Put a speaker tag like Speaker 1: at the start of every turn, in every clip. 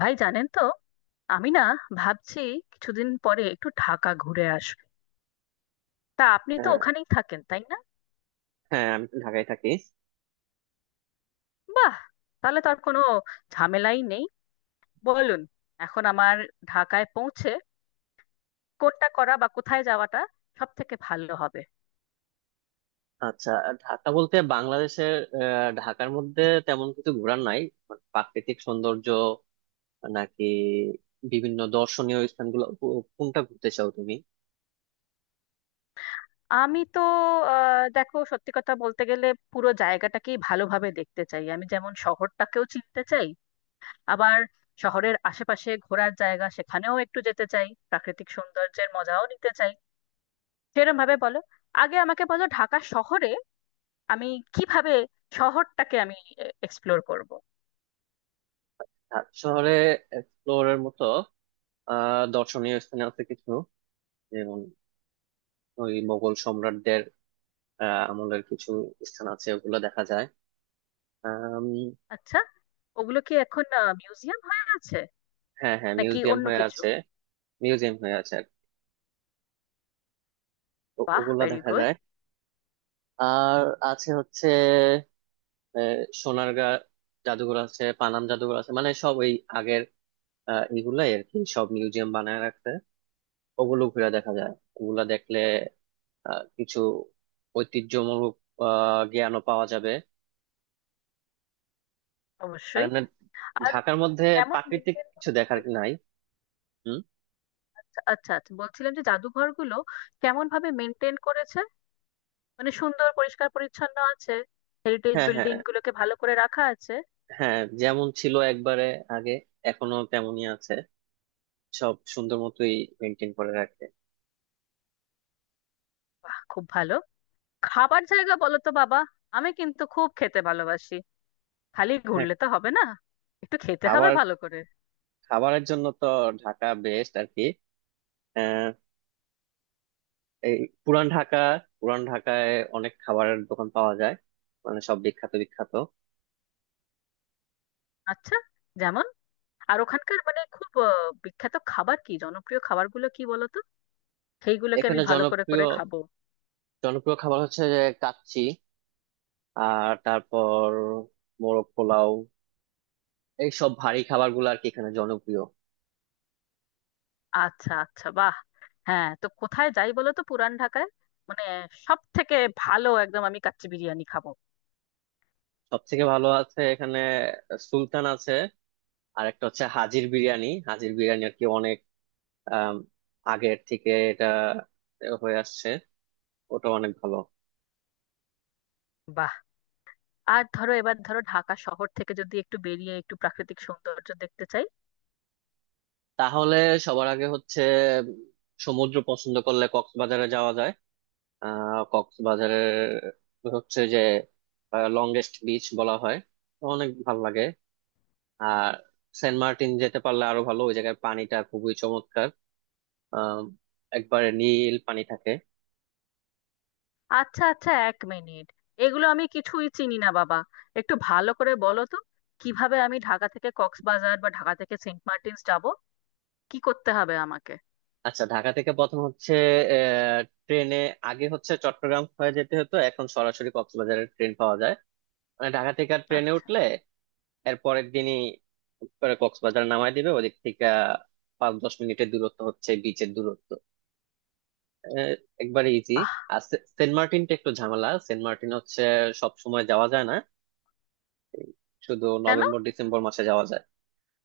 Speaker 1: ভাই জানেন তো, আমি না ভাবছি কিছুদিন পরে একটু ঢাকা ঘুরে আসবো। তা আপনি তো
Speaker 2: হ্যাঁ,
Speaker 1: ওখানেই থাকেন, তাই না?
Speaker 2: হ্যাঁ, আমি তো ঢাকায় থাকি।
Speaker 1: বাহ, তাহলে তো আর কোনো ঝামেলাই নেই। বলুন, এখন আমার ঢাকায় পৌঁছে কোনটা করা বা কোথায় যাওয়াটা সব থেকে ভালো হবে?
Speaker 2: আচ্ছা, ঢাকা বলতে বাংলাদেশের। ঢাকার মধ্যে তেমন কিছু ঘোরার নাই। মানে প্রাকৃতিক সৌন্দর্য নাকি বিভিন্ন দর্শনীয় স্থানগুলো, কোনটা ঘুরতে চাও তুমি?
Speaker 1: আমি তো, দেখো সত্যি কথা বলতে গেলে পুরো জায়গাটাকেই ভালোভাবে দেখতে চাই। আমি যেমন শহরটাকেও চিনতে চাই, আবার শহরের আশেপাশে ঘোরার জায়গা সেখানেও একটু যেতে চাই, প্রাকৃতিক সৌন্দর্যের মজাও নিতে চাই। সেরকম ভাবে বলো, আগে আমাকে বলো ঢাকা শহরে আমি কিভাবে শহরটাকে আমি এক্সপ্লোর করব।
Speaker 2: ঢাকা শহরে এক্সপ্লোরের মতো দর্শনীয় স্থান আছে কিছু, যেমন ওই মোগল সম্রাটদের আমলের কিছু স্থান আছে, ওগুলো দেখা যায়। আম,
Speaker 1: আচ্ছা, ওগুলো কি এখন মিউজিয়াম হয়ে আছে
Speaker 2: হ্যাঁ, হ্যাঁ,
Speaker 1: নাকি
Speaker 2: মিউজিয়াম
Speaker 1: অন্য
Speaker 2: হয়ে
Speaker 1: কিছু?
Speaker 2: আছে। মিউজিয়াম হয়ে আছে আর কি।
Speaker 1: বাহ,
Speaker 2: ওগুলো
Speaker 1: ভেরি
Speaker 2: দেখা
Speaker 1: গুড।
Speaker 2: যায়। আর আছে হচ্ছে আহ, সোনারগাঁ জাদুঘর আছে, পানাম জাদুঘর আছে, মানে সব ওই আগের এগুলাই আর কি, সব মিউজিয়াম বানায় রাখছে। ওগুলো ঘুরে দেখা যায়। ওগুলা দেখলে কিছু ঐতিহ্যমূলক জ্ঞানও পাওয়া যাবে। আর
Speaker 1: অবশ্যই।
Speaker 2: এমনি
Speaker 1: আর
Speaker 2: ঢাকার মধ্যে
Speaker 1: এমন
Speaker 2: প্রাকৃতিক
Speaker 1: মেনটেন।
Speaker 2: কিছু দেখার নাই। হুম।
Speaker 1: আচ্ছা, আচ্ছা, বলছিলাম যে জাদুঘরগুলো কেমন ভাবে মেনটেন করেছে, মানে সুন্দর পরিষ্কার পরিচ্ছন্ন আছে, হেরিটেজ
Speaker 2: হ্যাঁ, হ্যাঁ,
Speaker 1: বিল্ডিং গুলোকে ভালো করে রাখা আছে?
Speaker 2: হ্যাঁ, যেমন ছিল একবারে আগে এখনো তেমনই আছে, সব সুন্দর মতোই মেনটেন করে রাখে।
Speaker 1: বাহ, খুব ভালো। খাবার জায়গা বলো তো বাবা, আমি কিন্তু খুব খেতে ভালোবাসি। খালি
Speaker 2: হ্যাঁ।
Speaker 1: ঘুরলে তো হবে না, একটু খেতে হবে
Speaker 2: খাবার,
Speaker 1: ভালো করে।
Speaker 2: খাবারের জন্য তো ঢাকা বেস্ট আর কি। এই পুরান ঢাকা, পুরান ঢাকায় অনেক খাবারের দোকান পাওয়া যায়, মানে সব বিখ্যাত বিখ্যাত।
Speaker 1: আচ্ছা, যেমন? আর ওখানকার মানে খুব বিখ্যাত খাবার কি, জনপ্রিয় খাবারগুলো কি বলো তো, সেইগুলোকে আমি
Speaker 2: এখানে
Speaker 1: ভালো করে
Speaker 2: জনপ্রিয়
Speaker 1: করে খাবো।
Speaker 2: জনপ্রিয় খাবার হচ্ছে যে কাচ্চি, আর তারপর মোরগ পোলাও। এই সব ভারী খাবার গুলো আর কি এখানে জনপ্রিয়।
Speaker 1: আচ্ছা, আচ্ছা, বাহ। হ্যাঁ, তো কোথায় যাই বলো তো পুরান ঢাকায়? মানে সব থেকে ভালো, একদম আমি কাচ্চি বিরিয়ানি খাবো।
Speaker 2: সব থেকে ভালো আছে এখানে সুলতান আছে। আর একটা হচ্ছে হাজির বিরিয়ানি, হাজির বিরিয়ানি আর কি অনেক আম, আগের থেকে এটা হয়ে আসছে, ওটা অনেক ভালো।
Speaker 1: বাহ। আর ধরো, এবার ধরো ঢাকা শহর থেকে যদি একটু বেরিয়ে একটু প্রাকৃতিক সৌন্দর্য দেখতে চাই।
Speaker 2: তাহলে সবার আগে হচ্ছে উম, সমুদ্র পছন্দ করলে কক্সবাজারে যাওয়া যায়। কক্সবাজারের হচ্ছে যে লংগেস্ট বিচ বলা হয়, তো অনেক ভালো লাগে। আর সেন্ট মার্টিন যেতে পারলে আরো ভালো, ওই জায়গার পানিটা খুবই চমৎকার, আহ একবারে নীল পানি থাকে।
Speaker 1: আচ্ছা, আচ্ছা, এক মিনিট। এগুলো আমি কিছুই চিনি না বাবা, একটু ভালো করে বলো তো কিভাবে আমি ঢাকা থেকে কক্সবাজার বা ঢাকা থেকে সেন্ট মার্টিনস যাব, কি করতে হবে আমাকে?
Speaker 2: আচ্ছা, ঢাকা থেকে প্রথম হচ্ছে আহ ট্রেনে। আগে হচ্ছে চট্টগ্রাম হয়ে যেতে হতো, এখন সরাসরি কক্সবাজারের ট্রেন পাওয়া যায়। মানে ঢাকা থেকে ট্রেনে
Speaker 1: আচ্ছা।
Speaker 2: উঠলে এর পরের দিনই করে কক্সবাজার নামায় দিবে। ওদিক থেকে 5-10 মিনিটের দূরত্ব হচ্ছে বিচের দূরত্ব। আহ, একবারে ইজি।
Speaker 1: বাহ।
Speaker 2: আর সেন্ট মার্টিনটা একটু ঝামেলা। সেন্ট মার্টিন হচ্ছে সব সময় যাওয়া যায় না, শুধু
Speaker 1: কেন?
Speaker 2: নভেম্বর ডিসেম্বর মাসে যাওয়া যায়।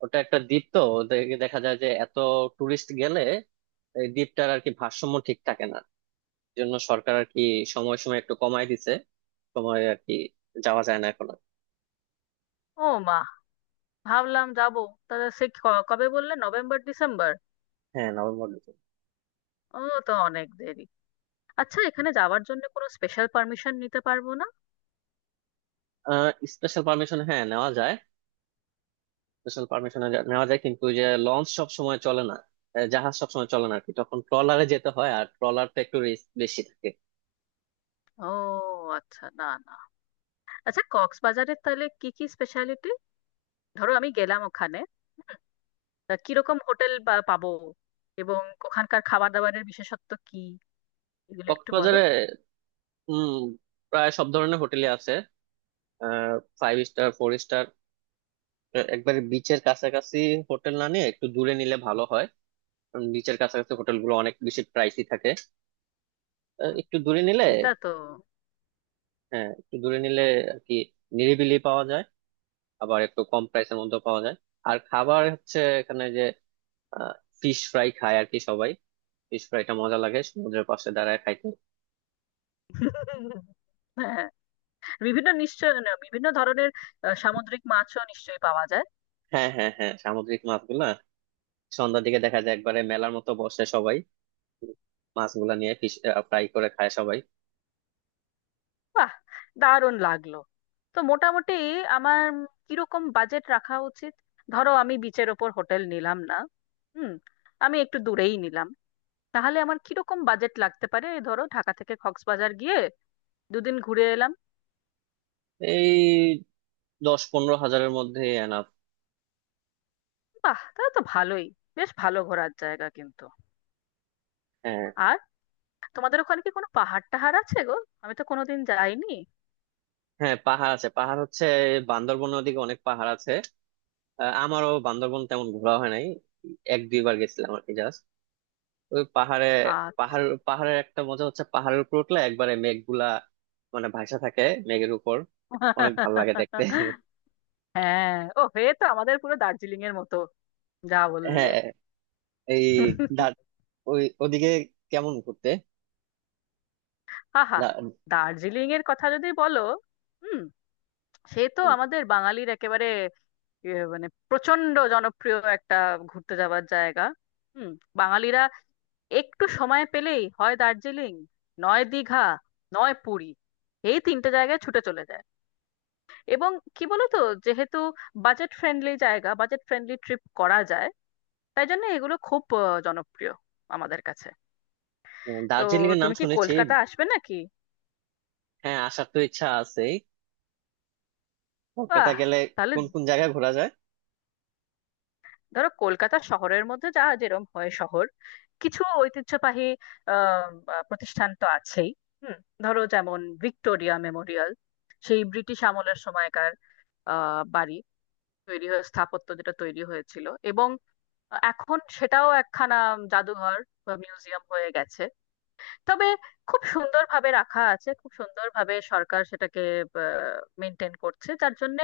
Speaker 2: ওটা একটা দ্বীপ তো, দেখা যায় যে এত টুরিস্ট গেলে এই দ্বীপটার আর কি ভারসাম্য ঠিক থাকে না। এই জন্য সরকার আর কি সময় সময় একটু কমায় দিছে, সময় আর কি যাওয়া যায় না এখন আর।
Speaker 1: ও মা, ভাবলাম যাব। তাহলে সে কবে বললে, নভেম্বর ডিসেম্বর?
Speaker 2: হ্যাঁ, নভেম্বর ডিসেম্বর।
Speaker 1: ও, তো অনেক দেরি। আচ্ছা, এখানে যাওয়ার জন্য কোনো স্পেশাল পারমিশন নিতে পারবো না?
Speaker 2: আহ স্পেশাল পারমিশন, হ্যাঁ, নেওয়া যায়। স্পেশাল পারমিশন নেওয়া যায় কিন্তু ওই যে লঞ্চ সব সময় চলে না, জাহাজ সব সময় চলে না আর কি, তখন ট্রলারে যেতে হয় আর ট্রলারটা একটু রিস্ক বেশি থাকে।
Speaker 1: ও, আচ্ছা, না না। আচ্ছা, কক্সবাজারের তাহলে কি কি স্পেশালিটি? ধরো আমি গেলাম ওখানে, তা কিরকম হোটেল বা পাবো, এবং ওখানকার খাবার দাবারের বিশেষত্ব কি, এগুলো একটু বলো।
Speaker 2: কক্সবাজারে উম প্রায় সব ধরনের হোটেলই আছে, ফাইভ স্টার, ফোর স্টার। একবারে বিচের কাছাকাছি হোটেল না নিয়ে একটু দূরে নিলে ভালো হয়, কারণ বিচের কাছাকাছি হোটেলগুলো অনেক বেশি প্রাইসই থাকে। একটু
Speaker 1: হুম,
Speaker 2: দূরে নিলে,
Speaker 1: এটা তো।
Speaker 2: হ্যাঁ, একটু দূরে নিলে আর কি নিরিবিলি পাওয়া যায়, আবার একটু কম প্রাইসের মধ্যে পাওয়া যায়। আর খাবার হচ্ছে এখানে যে ফিশ ফ্রাই খায় আর কি সবাই, ফিশ ফ্রাইটা মজা লাগে সমুদ্রের পাশে দাঁড়ায় খাইতে।
Speaker 1: হ্যাঁ, বিভিন্ন বিভিন্ন ধরনের সামুদ্রিক মাছও নিশ্চয়ই পাওয়া যায়।
Speaker 2: হ্যাঁ, হ্যাঁ, হ্যাঁ, সামুদ্রিক মাছগুলা সন্ধ্যার দিকে দেখা যায়, একবারে মেলার মতো বসে সবাই, মাছগুলা নিয়ে ফিশ ফ্রাই করে খায় সবাই।
Speaker 1: বাহ, দারুণ লাগলো। তো মোটামুটি আমার কিরকম বাজেট রাখা উচিত? ধরো আমি বিচের ওপর হোটেল নিলাম না। হুম, আমি একটু দূরেই নিলাম। তাহলে আমার কিরকম বাজেট লাগতে পারে, ধরো ঢাকা থেকে কক্সবাজার গিয়ে দুদিন ঘুরে এলাম?
Speaker 2: এই 10-15 হাজারের মধ্যে এনাফ।
Speaker 1: বাহ, তাহলে তো ভালোই, বেশ ভালো ঘোরার জায়গা কিন্তু।
Speaker 2: হ্যাঁ।
Speaker 1: আর তোমাদের ওখানে কি কোনো পাহাড় টাহাড় আছে গো? আমি তো কোনোদিন যাইনি।
Speaker 2: হ্যাঁ, পাহাড় আছে। পাহাড় হচ্ছে বান্দরবনের ওদিকে অনেক পাহাড় আছে। আমারও বান্দরবন তেমন ঘোরা হয় নাই, এক দুইবার গেছিলাম আর কি, জাস্ট ওই পাহাড়ে।
Speaker 1: আর
Speaker 2: পাহাড়, পাহাড়ের একটা মজা হচ্ছে পাহাড়ের উপর উঠলে একবারে মেঘগুলা মানে ভাসা থাকে মেঘের উপর। অনেক ভালো লাগে দেখতে।
Speaker 1: হ্যাঁ, ও হয়ে তো আমাদের পুরো দার্জিলিং এর মতো, যা বললে।
Speaker 2: হ্যাঁ। এই দা- ওই ওদিকে কেমন ঘুরতে
Speaker 1: আহা,
Speaker 2: দা-
Speaker 1: দার্জিলিং এর কথা যদি বলো, হুম, সে তো আমাদের বাঙালির একেবারে মানে প্রচন্ড জনপ্রিয় একটা ঘুরতে যাওয়ার জায়গা। হুম, বাঙালিরা একটু সময় পেলেই হয় দার্জিলিং, নয় দীঘা, নয় পুরী, এই তিনটে জায়গায় ছুটে চলে যায়। এবং কি বলতো, যেহেতু বাজেট ফ্রেন্ডলি জায়গা, বাজেট ফ্রেন্ডলি ট্রিপ করা যায়, তাই জন্য এগুলো খুব জনপ্রিয় আমাদের কাছে। তো
Speaker 2: দার্জিলিং এর নাম
Speaker 1: তুমি কি
Speaker 2: শুনেছি।
Speaker 1: কলকাতা আসবে নাকি?
Speaker 2: হ্যাঁ, আসার তো ইচ্ছা আছেই। কলকাতা
Speaker 1: বাহ,
Speaker 2: গেলে
Speaker 1: তাহলে
Speaker 2: কোন কোন জায়গা ঘোরা যায়?
Speaker 1: ধরো কলকাতা শহরের মধ্যে যা যেরকম হয় শহর, কিছু ঐতিহ্যবাহী আহ আহ, প্রতিষ্ঠান তো আছেই। হুম, ধরো যেমন ভিক্টোরিয়া মেমোরিয়াল, সেই ব্রিটিশ আমলের সময়কার বাড়ি তৈরি হয়ে স্থাপত্য যেটা তৈরি হয়েছিল, এবং এখন সেটাও একখানা জাদুঘর বা মিউজিয়াম হয়ে গেছে। তবে খুব সুন্দরভাবে রাখা আছে, খুব সুন্দরভাবে সরকার সেটাকে মেনটেন করছে, যার জন্য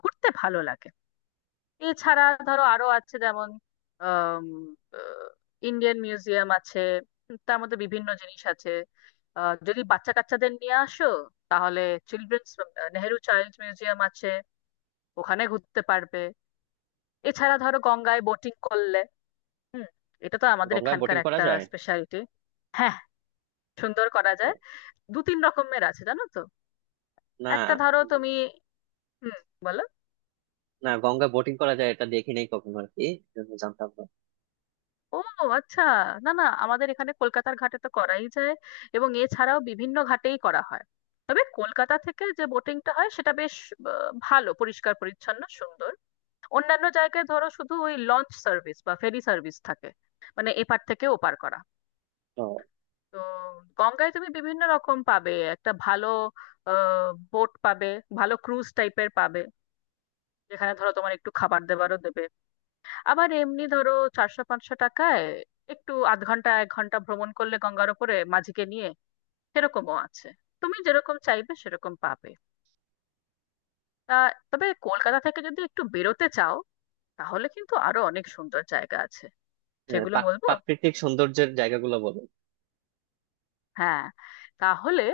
Speaker 1: ঘুরতে ভালো লাগে। এছাড়া ধরো আরো আছে, যেমন ইন্ডিয়ান মিউজিয়াম আছে, তার মধ্যে বিভিন্ন জিনিস আছে। যদি বাচ্চা কাচ্চাদের নিয়ে আসো, তাহলে চিলড্রেন্স, নেহেরু চাইল্ড মিউজিয়াম আছে, ওখানে ঘুরতে পারবে। এছাড়া ধরো গঙ্গায় বোটিং করলে, হুম, এটা তো আমাদের
Speaker 2: গঙ্গায়
Speaker 1: এখানকার
Speaker 2: বোটিং করা
Speaker 1: একটা
Speaker 2: যায়?
Speaker 1: স্পেশালিটি। হ্যাঁ, সুন্দর করা
Speaker 2: ও,
Speaker 1: যায়। দু তিন রকমের আছে, জানো তো?
Speaker 2: না,
Speaker 1: একটা ধরো তুমি, হুম, বলো।
Speaker 2: না, গঙ্গা বোটিং করা যায় এটা দেখি নাই কখনো আর কি, এজন্য জানতাম না।
Speaker 1: ও, আচ্ছা, না না, আমাদের এখানে কলকাতার ঘাটে তো করাই যায়, এবং এছাড়াও বিভিন্ন ঘাটেই করা হয়। তবে কলকাতা থেকে যে বোটিংটা হয় সেটা বেশ ভালো, পরিষ্কার পরিচ্ছন্ন সুন্দর। অন্যান্য জায়গায় ধরো শুধু ওই লঞ্চ সার্ভিস বা ফেরি সার্ভিস থাকে, মানে এপার থেকে ওপার করা।
Speaker 2: তো
Speaker 1: তো গঙ্গায় তুমি বিভিন্ন রকম পাবে, একটা ভালো বোট পাবে, ভালো ক্রুজ টাইপের পাবে, যেখানে ধরো তোমার একটু খাবার দাবারও দেবে। আবার এমনি ধরো 400-500 টাকায় একটু আধ ঘন্টা 1 ঘন্টা ভ্রমণ করলে গঙ্গার ওপরে মাঝিকে নিয়ে, সেরকমও আছে। তুমি যেরকম চাইবে সেরকম পাবে। তা তবে কলকাতা থেকে যদি একটু বেরোতে চাও, তাহলে কিন্তু আরো অনেক সুন্দর জায়গা আছে। সেগুলো বলবো,
Speaker 2: প্রাকৃতিক সৌন্দর্যের জায়গাগুলো বলো।
Speaker 1: হ্যাঁ। তাহলে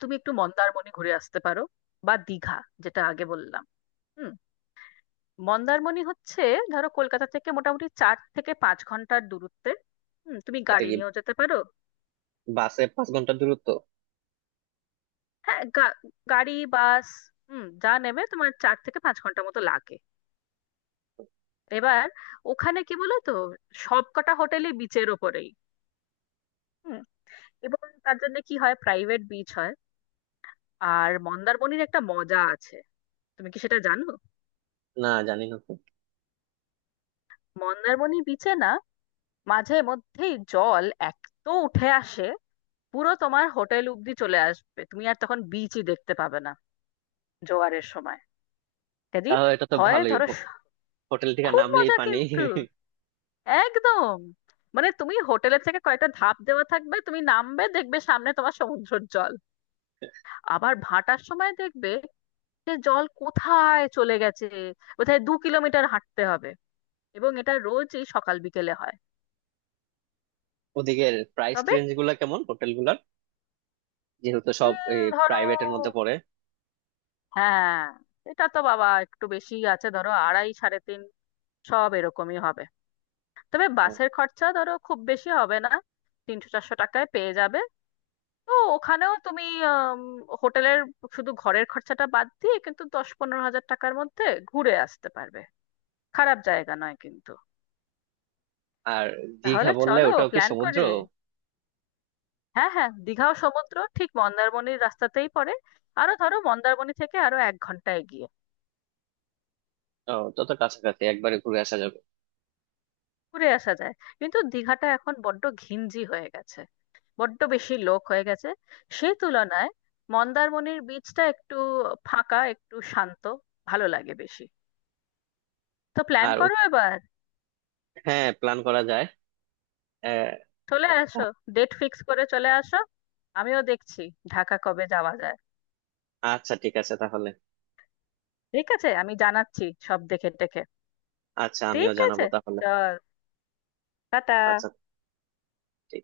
Speaker 1: তুমি একটু মন্দারমণি ঘুরে আসতে পারো, বা দীঘা, যেটা আগে বললাম। হুম, মন্দারমণি হচ্ছে ধরো কলকাতা থেকে মোটামুটি 4 থেকে 5 ঘন্টার দূরত্বে। হুম, তুমি
Speaker 2: এটা
Speaker 1: গাড়ি
Speaker 2: কি
Speaker 1: নিয়েও যেতে পারো।
Speaker 2: বাসে 5 ঘন্টা দূরত্ব?
Speaker 1: হ্যাঁ, গাড়ি, বাস, হুম, যা নেবে তোমার 4 থেকে 5 ঘন্টা মতো লাগে। এবার ওখানে কি বলো তো, সব কটা হোটেলই বিচের ওপরেই। হুম, এবং তার জন্য কি হয়, প্রাইভেট বিচ হয়। আর মন্দারমণির একটা মজা আছে, তুমি কি সেটা জানো?
Speaker 2: না, জানি না তো।
Speaker 1: মন্দারমণি বিচে না, মাঝে মধ্যেই জল এত উঠে আসে, পুরো তোমার হোটেল অব্দি চলে আসবে, তুমি আর তখন বিচই দেখতে পাবে না, জোয়ারের সময়। কাজেই
Speaker 2: তাহলে এটা তো
Speaker 1: হয়
Speaker 2: ভালোই
Speaker 1: ধরো
Speaker 2: হোটেল থেকে
Speaker 1: খুব
Speaker 2: নামলেই
Speaker 1: মজা
Speaker 2: পানি।
Speaker 1: কিন্তু একদম। মানে তুমি হোটেলের থেকে কয়েকটা ধাপ দেওয়া থাকবে, তুমি নামবে দেখবে সামনে তোমার সমুদ্রের জল। আবার ভাটার সময় দেখবে যে জল কোথায় চলে গেছে, কোথায় 2 কিলোমিটার হাঁটতে হবে। এবং এটা রোজই সকাল বিকেলে হয়।
Speaker 2: ওদিকে প্রাইস
Speaker 1: তবে
Speaker 2: রেঞ্জ গুলা কেমন হোটেল গুলার? যেহেতু সব
Speaker 1: ধরো,
Speaker 2: প্রাইভেটের মধ্যে পড়ে।
Speaker 1: হ্যাঁ, এটা তো বাবা একটু বেশি আছে, ধরো 2.5, 3.5, সব এরকমই হবে। তবে
Speaker 2: তো,
Speaker 1: বাসের খরচা ধরো খুব বেশি হবে না, 300-400 টাকায় পেয়ে যাবে। তো ওখানেও তুমি আম, হোটেলের শুধু ঘরের খরচাটা বাদ দিয়ে কিন্তু 10-15 হাজার টাকার মধ্যে ঘুরে আসতে পারবে। খারাপ জায়গা নয় কিন্তু।
Speaker 2: আর দীঘা
Speaker 1: তাহলে
Speaker 2: বললে
Speaker 1: চলো
Speaker 2: ওটাও কি
Speaker 1: প্ল্যান
Speaker 2: সমুদ্র?
Speaker 1: করি। হ্যাঁ হ্যাঁ, দীঘাও সমুদ্র, ঠিক মন্দারমণির রাস্তাতেই পড়ে। আরো ধরো মন্দারমণি থেকে আরো 1 ঘন্টা এগিয়ে,
Speaker 2: ও, তত কাছাকাছি একবারে ঘুরে আসা যাবে।
Speaker 1: ঘুরে আসা যায়। কিন্তু দীঘাটা এখন বড্ড ঘিঞ্জি হয়ে গেছে, বড্ড বেশি লোক হয়ে গেছে। সেই তুলনায় মন্দারমণির বীচটা একটু ফাঁকা, একটু শান্ত, ভালো লাগে বেশি। তো প্ল্যান
Speaker 2: আর,
Speaker 1: করো এবার,
Speaker 2: হ্যাঁ, প্ল্যান করা যায়। আহ,
Speaker 1: চলে আসো, ডেট ফিক্স করে চলে আসো। আমিও দেখছি ঢাকা কবে যাওয়া যায়।
Speaker 2: আচ্ছা, ঠিক আছে তাহলে।
Speaker 1: ঠিক আছে, আমি জানাচ্ছি সব দেখে টেখে।
Speaker 2: আচ্ছা, আমিও
Speaker 1: ঠিক
Speaker 2: জানাবো
Speaker 1: আছে,
Speaker 2: তাহলে।
Speaker 1: চল, টাটা।
Speaker 2: আচ্ছা, ঠিক।